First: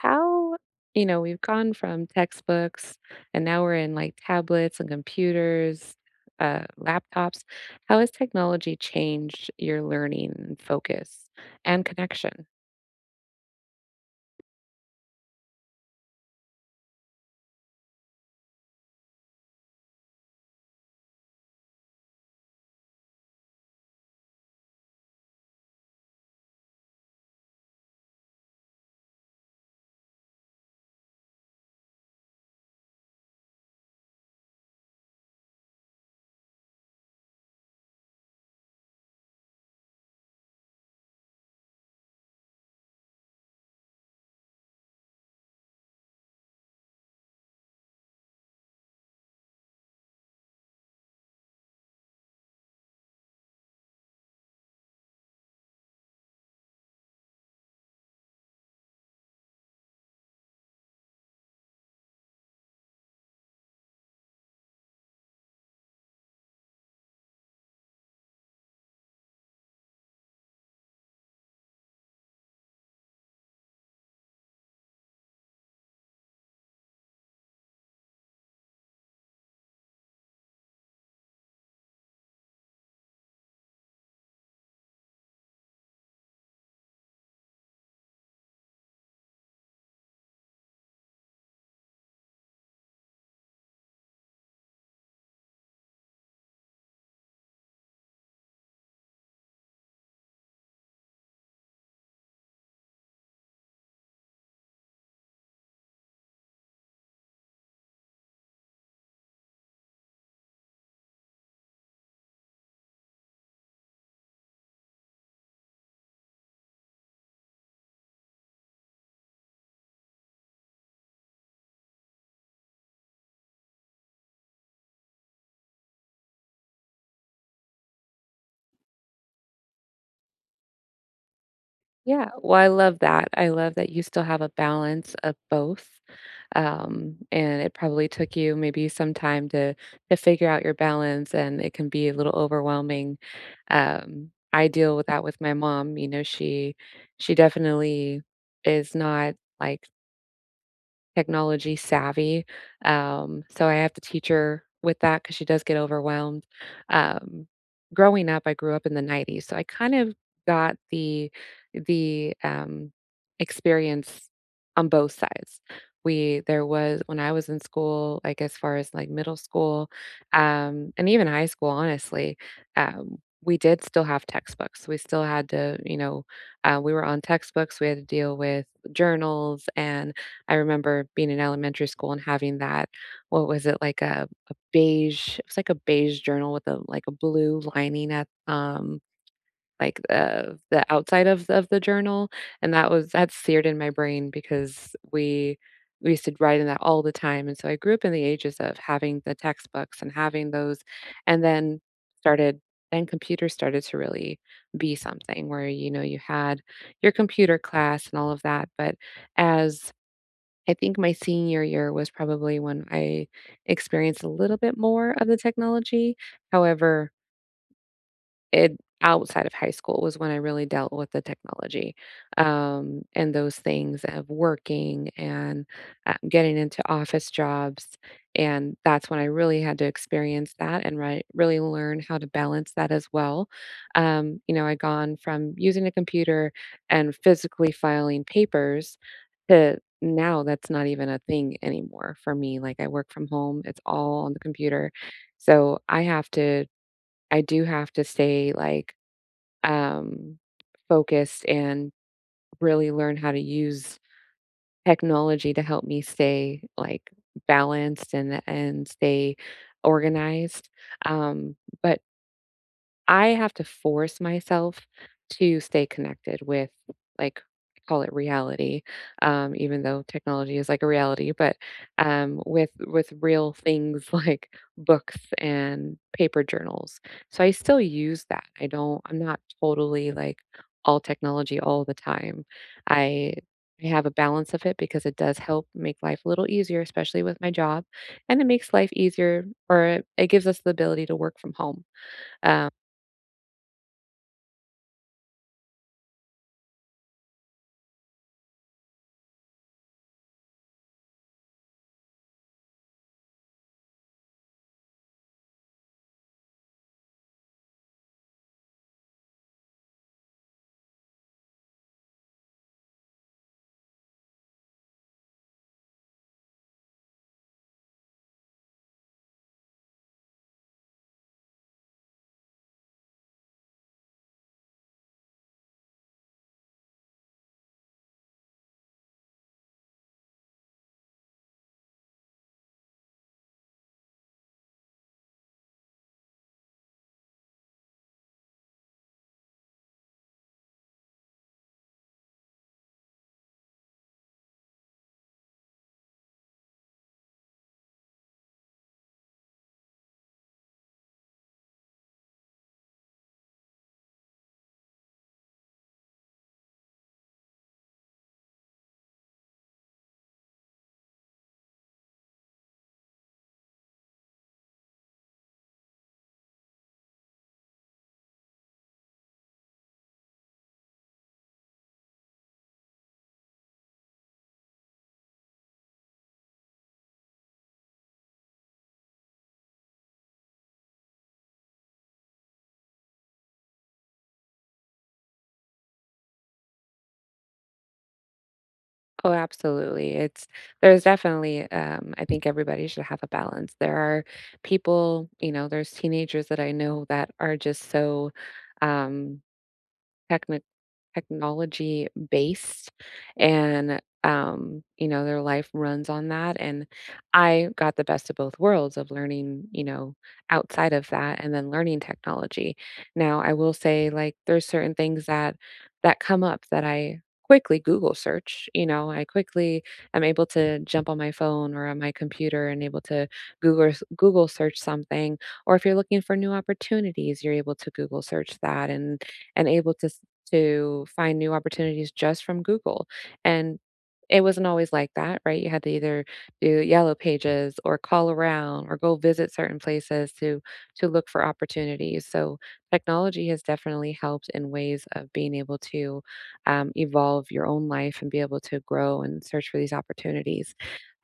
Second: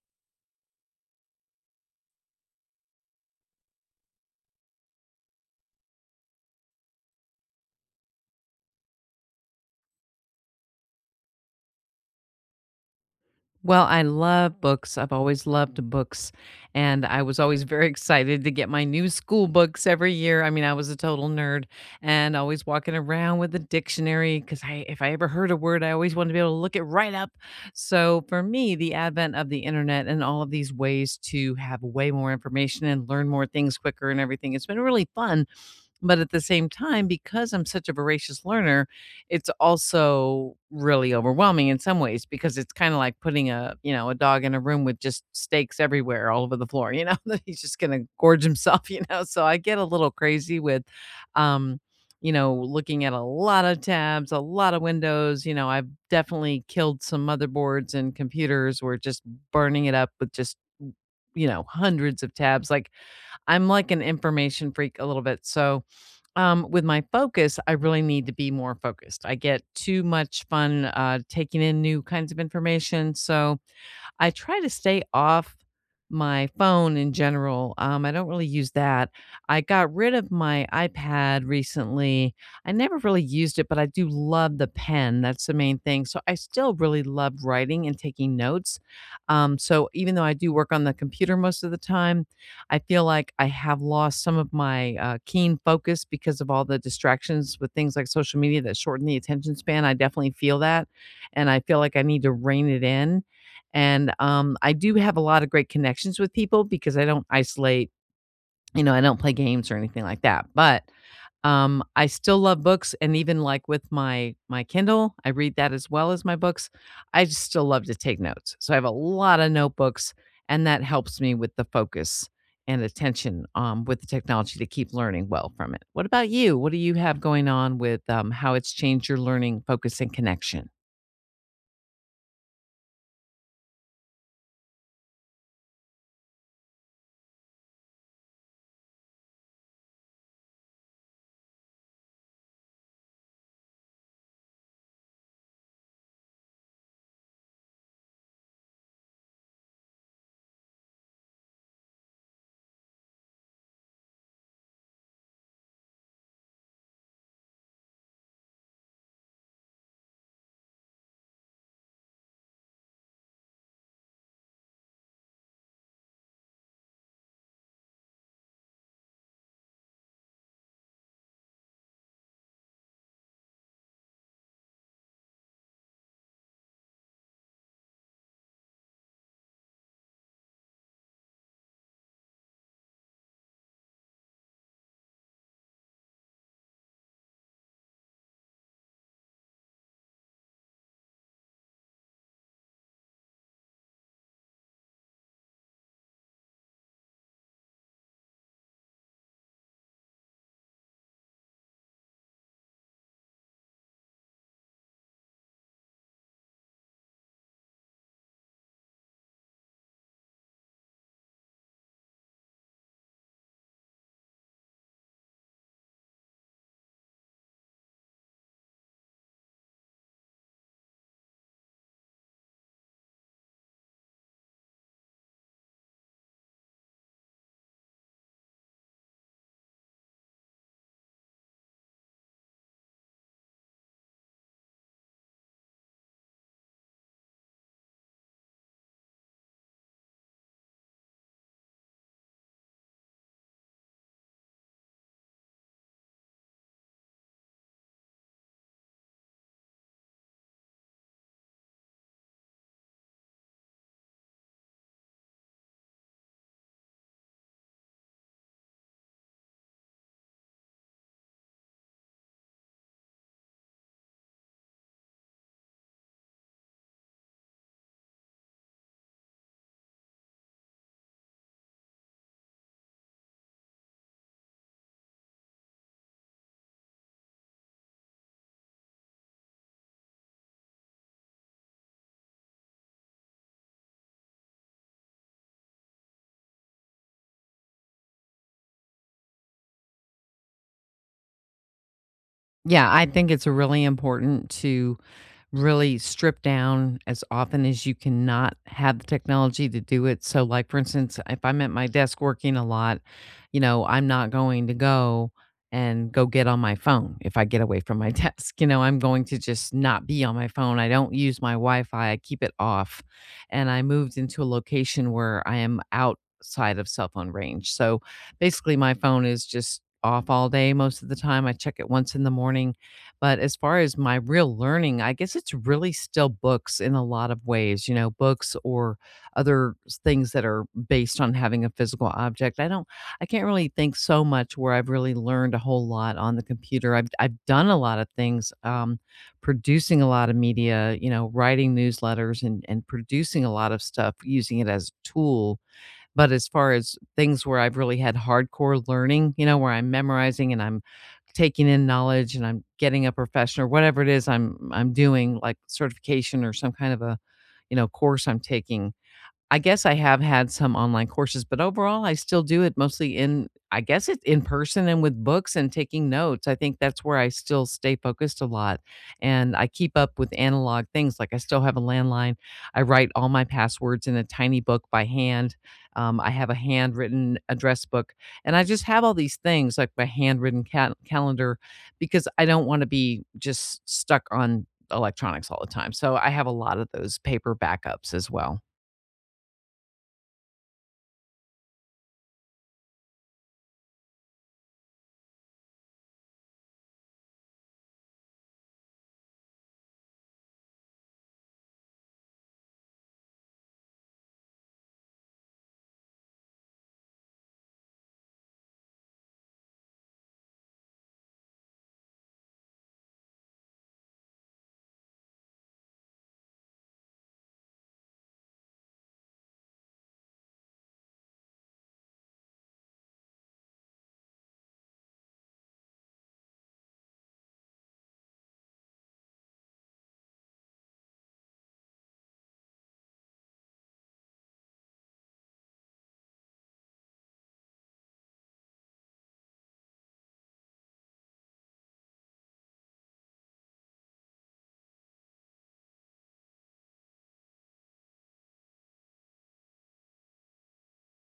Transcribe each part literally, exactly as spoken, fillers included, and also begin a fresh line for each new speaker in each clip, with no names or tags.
How you know we've gone from textbooks, and now we're in, like, tablets and computers, uh, laptops. How has technology changed your learning and focus and connection?
Well, I love books. I've always loved books, and I was always very excited to get my new school books every year. I mean, I was a total nerd and always walking around with a dictionary because I, if I ever heard a word, I always wanted to be able to look it right up. So for me, the advent of the internet and all of these ways to have way more information and learn more things quicker and everything, it's been really fun. But at the same time, because I'm such a voracious learner, it's also really overwhelming in some ways because it's kind of like putting a, you know, a dog in a room with just steaks everywhere all over the floor, you know, that he's just going to gorge himself, you know. So I get a little crazy with um you know, looking at a lot of tabs, a lot of windows, you know, I've definitely killed some motherboards and computers. We're just burning it up with just, you know, hundreds of tabs. Like I'm like an information freak a little bit. So um, with my focus, I really need to be more focused. I get too much fun uh, taking in new kinds of information. So I try to stay off my phone in general. Um, I don't really use that. I got rid of my iPad recently. I never really used it, but I do love the pen. That's the main thing. So I still really love writing and taking notes. Um, so even though I do work on the computer most of the time, I feel like I have lost some of my uh, keen focus because of all the distractions with things like social media that shorten the attention span. I definitely feel that. And I feel like I need to rein it in and, um, I do have a lot of great connections with people because I don't isolate, you know, I don't play games or anything like that, but, um, I still love books and even, like, with my my Kindle, I read that as well as my books. I just still love to take notes. So I have a lot of notebooks, and that helps me with the focus and attention, um, with the technology to keep learning well from it. What about you? What do you have going on with, um, how it's changed your learning, focus, and connection?
Yeah, well, I love that. I love that you still have a balance of both, um, and it probably took you maybe some time to to figure out your balance, and it can be a little overwhelming. Um, I deal with that with my mom. You know, she she definitely is not, like, technology savvy. Um, so I have to teach her with that because she does get overwhelmed. Um, Growing up, I grew up in the nineties, so I kind of got the the um, experience on both sides. We There was, when I was in school, like, as far as, like, middle school, um, and even high school, honestly, um, we did still have textbooks. We still had to, you know, uh, we were on textbooks. We had to deal with journals. And I remember being in elementary school and having that, what was it, like, a a beige, it was like a beige journal with, a like, a blue lining at, um, like, the the outside of of the journal, and that was, that's seared in my brain because we we used to write in that all the time. And so I grew up in the ages of having the textbooks and having those, and then started then computers started to really be something where, you know, you had your computer class and all of that. But, as I think my senior year was probably when I experienced a little bit more of the technology. However, it outside of high school was when I really dealt with the technology, um, and those things of working and, uh, getting into office jobs, and that's when I really had to experience that and ri really learn how to balance that as well. Um, you know, I gone from using a computer and physically filing papers to, now that's not even a thing anymore for me, like, I work from home, it's all on the computer, so I have to, I do have to stay, like, um, focused and really learn how to use technology to help me stay, like, balanced and and stay organized, um, but I have to force myself to stay connected with, like, call it reality, um, even though technology is like a reality, but, um, with with real things like books and paper journals. So I still use that. I don't. I'm not totally, like, all technology all the time. I I have a balance of it because it does help make life a little easier, especially with my job, and it makes life easier, or it, it gives us the ability to work from home. Um,
Yeah, I think it's really important to really strip down as often as you can not have the technology to do it. So, like, for instance, if I'm at my desk working a lot, you know, I'm not going to go and go get on my phone if I get away from my desk. You know, I'm going to just not be on my phone. I don't use my Wi Fi, I keep it off. And I moved into a location where I am outside of cell phone range. So basically my phone is just off all day most of the time. I check it once in the morning. But as far as my real learning, I guess it's really still books in a lot of ways, you know, books or other s- things that are based on having a physical object. I don't, I can't really think so much where I've really learned a whole lot on the computer. I've, I've done a lot of things, um, producing a lot of media, you know, writing newsletters and, and producing a lot of stuff using it as a tool but as far as things where I've really had hardcore learning, you know, where I'm memorizing and I'm taking in knowledge and I'm getting a profession or whatever it is I'm I'm doing, like certification or some kind of a, you know, course I'm taking, I guess I have had some online courses, but overall, I still do it mostly in I guess it's in person and with books and taking notes. I think that's where I still stay focused a lot. And I keep up with analog things. Like I still have a landline. I write all my passwords in a tiny book by hand. Um, I have a handwritten address book. And I just have all these things like my handwritten ca- calendar because I don't want to be just stuck on electronics all the time. So I have a lot of those paper backups as well.
Oh, absolutely. It's There's definitely, um I think everybody should have a balance. There are people, you know, there's teenagers that I know that are just so, um technic technology based, and, um you know, their life runs on that, and I got the best of both worlds of learning, you know, outside of that, and then learning technology. Now I will say, like, there's certain things that that come up that I quickly Google search. You know, I quickly am able to jump on my phone or on my computer and able to google s- Google search something, or if you're looking for new opportunities, you're able to Google search that, and and able to s to find new opportunities just from Google, and it wasn't always like that, right? You had to either do Yellow Pages or call around or go visit certain places to to look for opportunities. So technology has definitely helped in ways of being able to, um, evolve your own life and be able to grow and search for these opportunities,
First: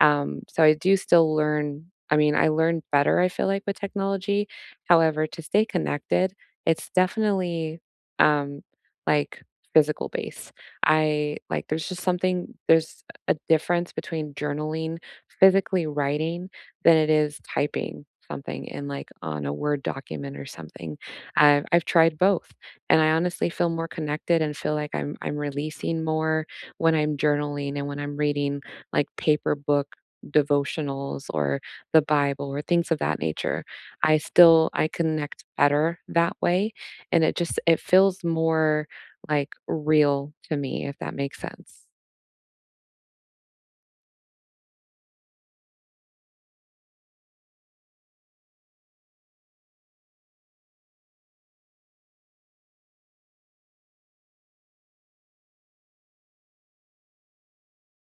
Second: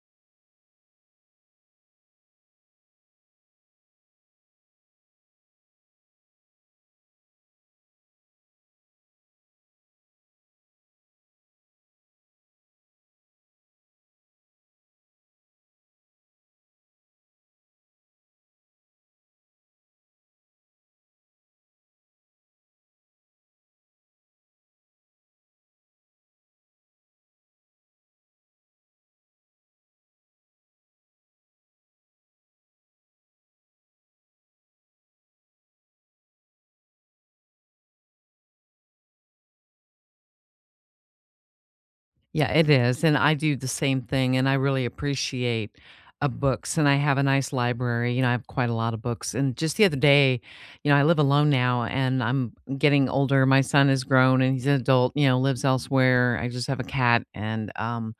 um, so I do still learn, I mean, I learn better, I feel like, with technology. However, to stay connected, it's definitely, um, like, physical base. I Like, there's just something, there's a difference between journaling, physically writing, than it is typing something in, like, on a Word document or something. I've I've tried both, and I honestly feel more connected and feel like I'm I'm releasing more when I'm journaling and when I'm reading, like, paper book devotionals, or the Bible, or things of that nature. I still I connect better that way, and it just it feels more, like, real to me, if that makes sense.
Yeah, it is, and I do the same thing, and I really appreciate, uh, books, and I have a nice library, you know, I have quite a lot of books, and just the other day, you know, I live alone now, and I'm getting older, my son is grown, and he's an adult, you know, lives elsewhere, I just have a cat, and, um,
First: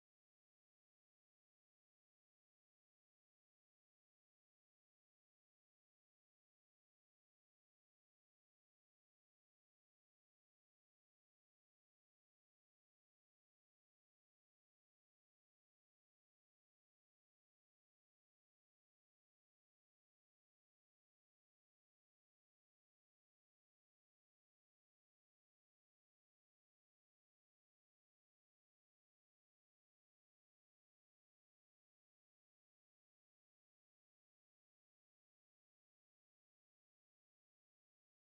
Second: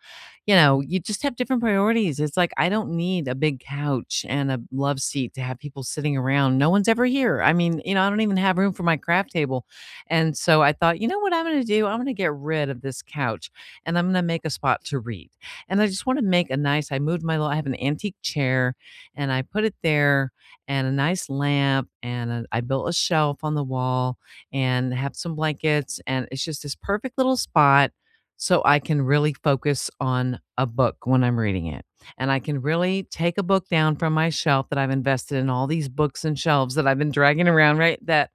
you know, you just have different priorities, it's like, I don't need a big couch and a love seat to have people sitting around, no one's ever here, I mean, you know, I don't even have room for my craft table, and so I thought, "You know what I'm gonna do? I'm gonna get rid of this couch." and I'm going to make a spot to read. And I just want to make a nice, I moved my, little- I have an antique chair and I put it there and a nice lamp and a, I built a shelf on the wall and have some blankets. And it's just this perfect little spot so I can really focus on a book when I'm reading it. And I can really take a book down from my shelf that I've invested in all these books and shelves that I've been dragging around, right? That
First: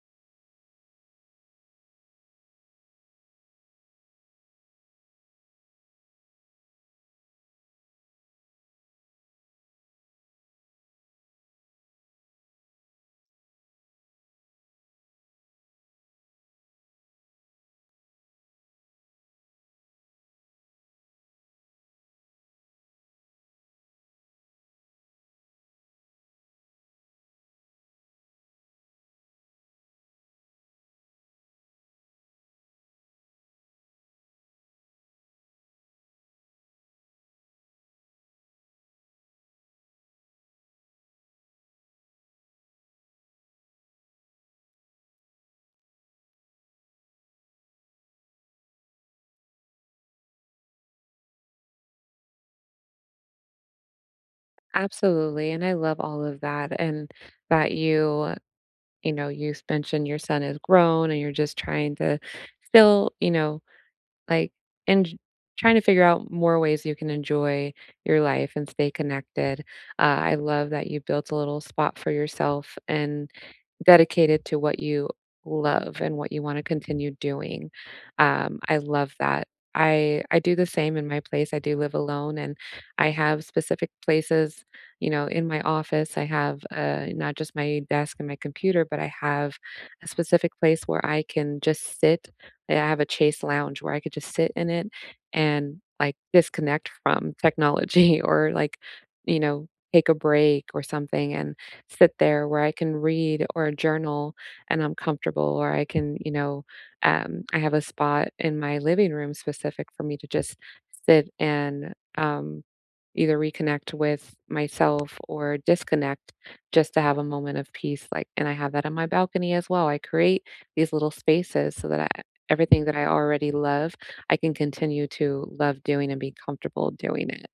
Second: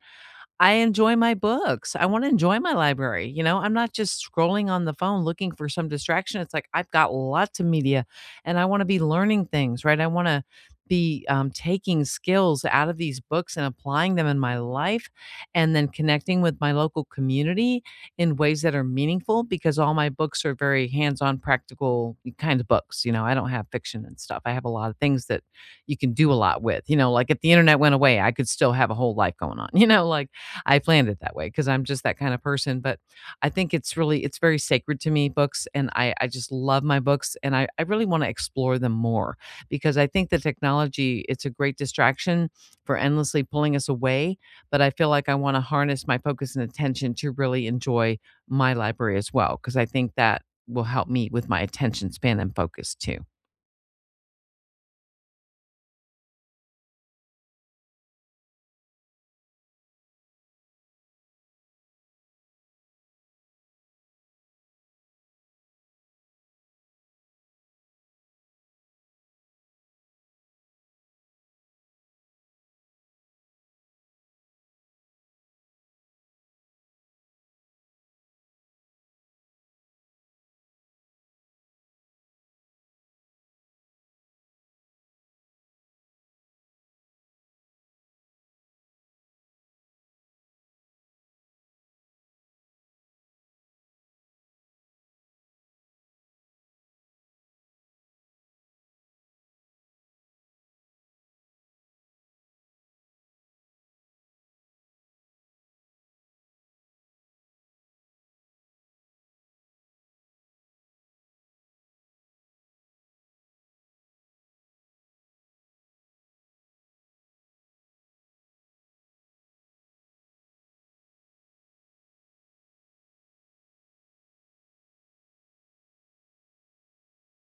I enjoy my books. I wanna enjoy my library, you know? I'm not just scrolling on the phone looking for some distraction. It's like I've got lots of media and I wanna be learning things, right? I wanna be, um, taking skills out of these books and applying them in my life and then connecting with my local community in ways that are meaningful because all my books are very hands-on, practical kind of books, you know? I don't have fiction and stuff. I have a lot of things that you can do a lot with, you know? Like, if the internet went away, I could still have a whole life going on, you know? Like I planned it that way because I'm just that kind of person. But I think it's really it's very sacred to me, books, and I I just love my books, and I I really want to explore them more because I think the technology it's a great distraction for endlessly pulling us away. But I feel like I want to harness my focus and attention to really enjoy my library as well because I think that will help me with my attention span and focus too.
Absolutely. And I love all of that. And that you, you know, you s- mentioned your son is grown and you're just trying to still, you know, like, and j trying to figure out more ways you can enjoy your life and stay connected. Uh, I love that you built a little spot for yourself and dedicated to what you love and what you wanna continue doing. Um, I love that. I I do the same in my place. I do live alone, and I have specific places. You know, in my office, I have, uh, not just my desk and my computer, but I have a specific place where I can just sit. I have a Chase lounge where I could just sit in it and, like, disconnect from technology or, like, you know, take a break or something, and sit there where I can read or journal, and I'm comfortable, or I can, you know, um, I have a spot in my living room specific for me to just sit and, um, either reconnect with myself or disconnect, just to have a moment of peace, like, and I have that on my balcony as well. I create these little spaces so that I everything that I already love, I can continue to love doing and be comfortable doing it.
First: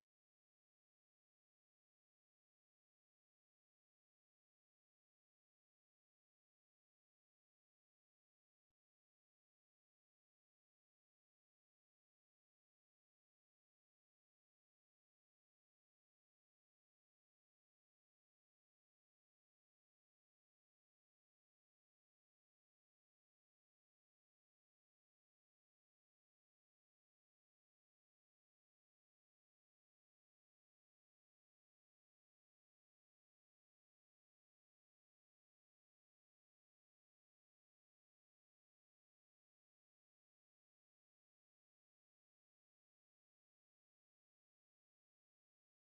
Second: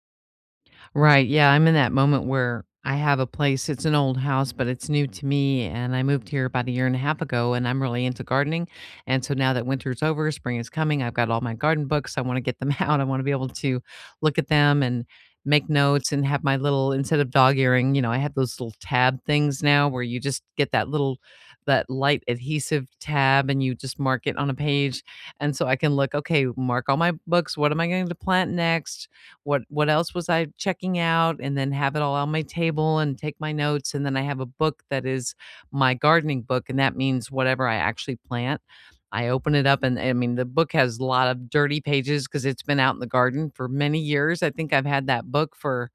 Right. Yeah. I'm in that moment where I have a place. It's an old house, but it's new to me. And I moved here about a year and a half ago, and I'm really into gardening. And so now that winter's over, spring is coming, I've got all my garden books. I want to get them out. I want to be able to look at them and make notes and have my little, instead of dog earring, you know, I have those little tab things now where you just get that little, that light adhesive tab and you just mark it on a page. And so I can look, okay, mark all my books. What am I going to plant next? what what else was I checking out, and then have it all on my table and take my notes, and then I have a book that is my gardening book, and that means whatever I actually plant. I open it up and I mean the book has a lot of dirty pages because it's been out in the garden for many years. I think I've had that book for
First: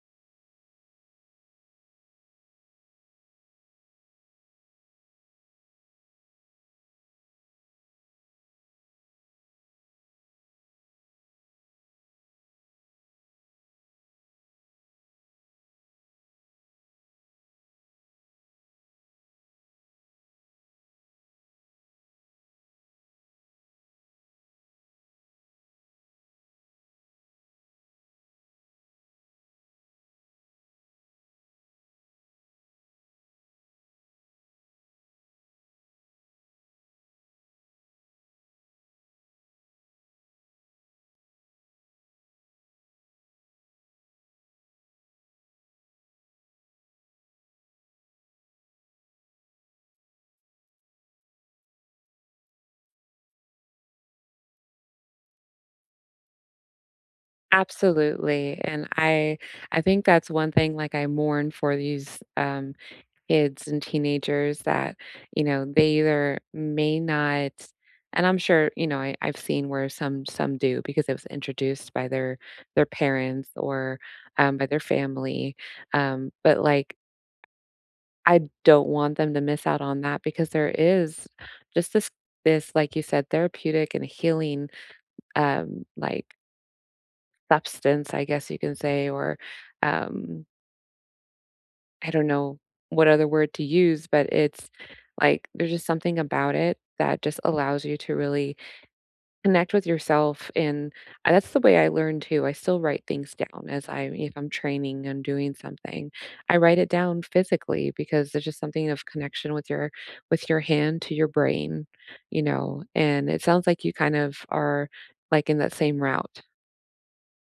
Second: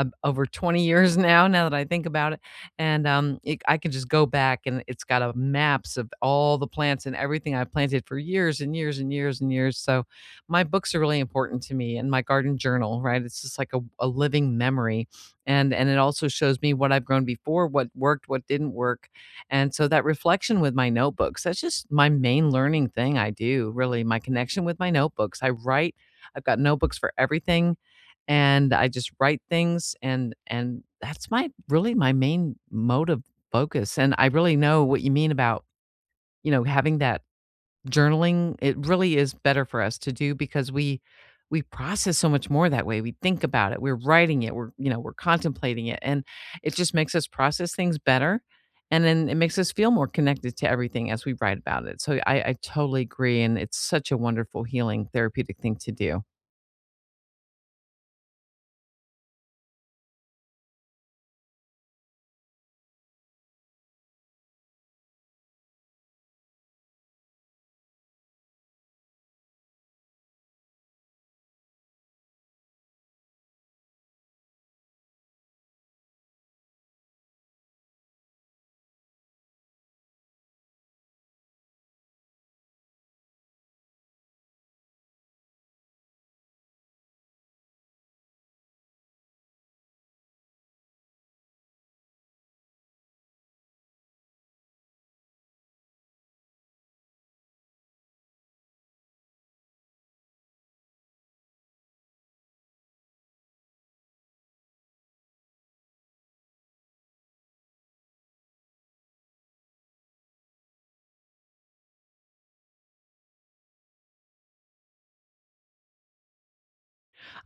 ab over twenty years now, now that I think about it, and, um, it I can just go back and it's got a maps of all the plants and everything I've planted for years and years and years and years, so my books are really important to me and my garden journal, right? It's just like a a living memory, and and it also shows me what I've grown before, what worked, what didn't work, and so that reflection with my notebooks, that's just my main learning thing I do, really, my connection with my notebooks. I write I've got notebooks for everything, and I just write things and and that's my really my main mode of focus, and I really know what you mean about, you know, having that journaling, it really is better for us to do because we we process so much more that way, we think about it, we're writing it, we're, you know, we're contemplating it, and it just makes us process things better, and then it makes us feel more connected to everything as we write about it, so I I totally agree, and it's such a wonderful healing therapeutic thing to do.
Absolutely. And I I think that's one thing, like, I mourn for these, um kids and teenagers that, you know, they either may not, and I'm sure, you know, I, I've seen where some some do because it was introduced by their their parents or, um, by their family. Um, but, like, I don't want them to miss out on that because there is just this this, like you said, therapeutic and healing, um like, substance, I guess you can say, or, um I don't know what other word to use, but it's like there's just something about it that just allows you to really connect with yourself. And I that's the way I learn too. I still write things down. As I If I'm training and doing something, I write it down physically because there's just something of connection with your, with your hand to your brain, you know, and it sounds like you kind of are, like, in that same route.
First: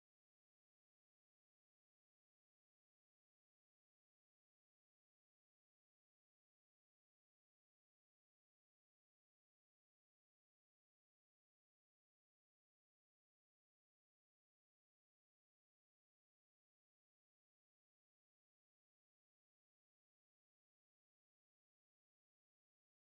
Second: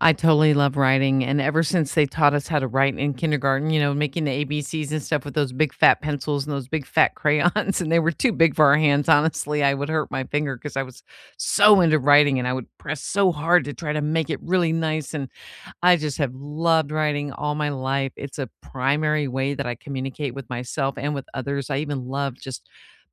I totally love writing, and ever since they taught us how to write in kindergarten, you know, making the A B Cs and stuff with those big fat pencils and those big fat crayons, and they were too big for our hands, honestly, I would hurt my finger because I was so into writing, and I would press so hard to try to make it really nice, and I just have loved writing all my life, it's a primary way that I communicate with myself and with others, I even love just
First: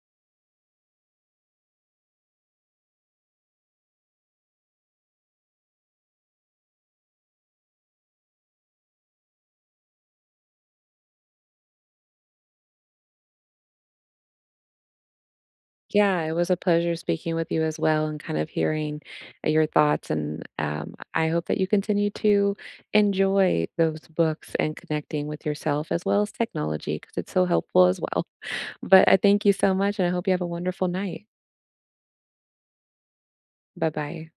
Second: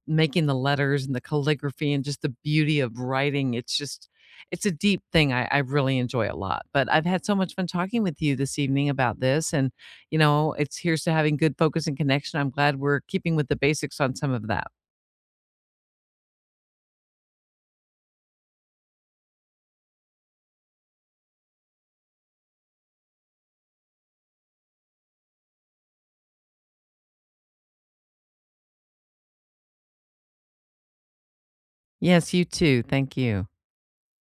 making the letters and the calligraphy and just the beauty of writing. It's just it's a deep thing I, I really enjoy a lot. But I've had so much fun talking with you this evening about this. And, you know, it's here's to having good focus and connection. I'm glad we're keeping with the basics on some of that.
Yeah, it was a pleasure speaking with you as well, and kind of hearing, uh, your thoughts, and, um, I hope that you continue to enjoy those books and connecting with yourself as well as technology because it's so helpful as well. But I thank you so much, and I hope you have a wonderful night.
Yes, you too. Thank you.
Bye bye.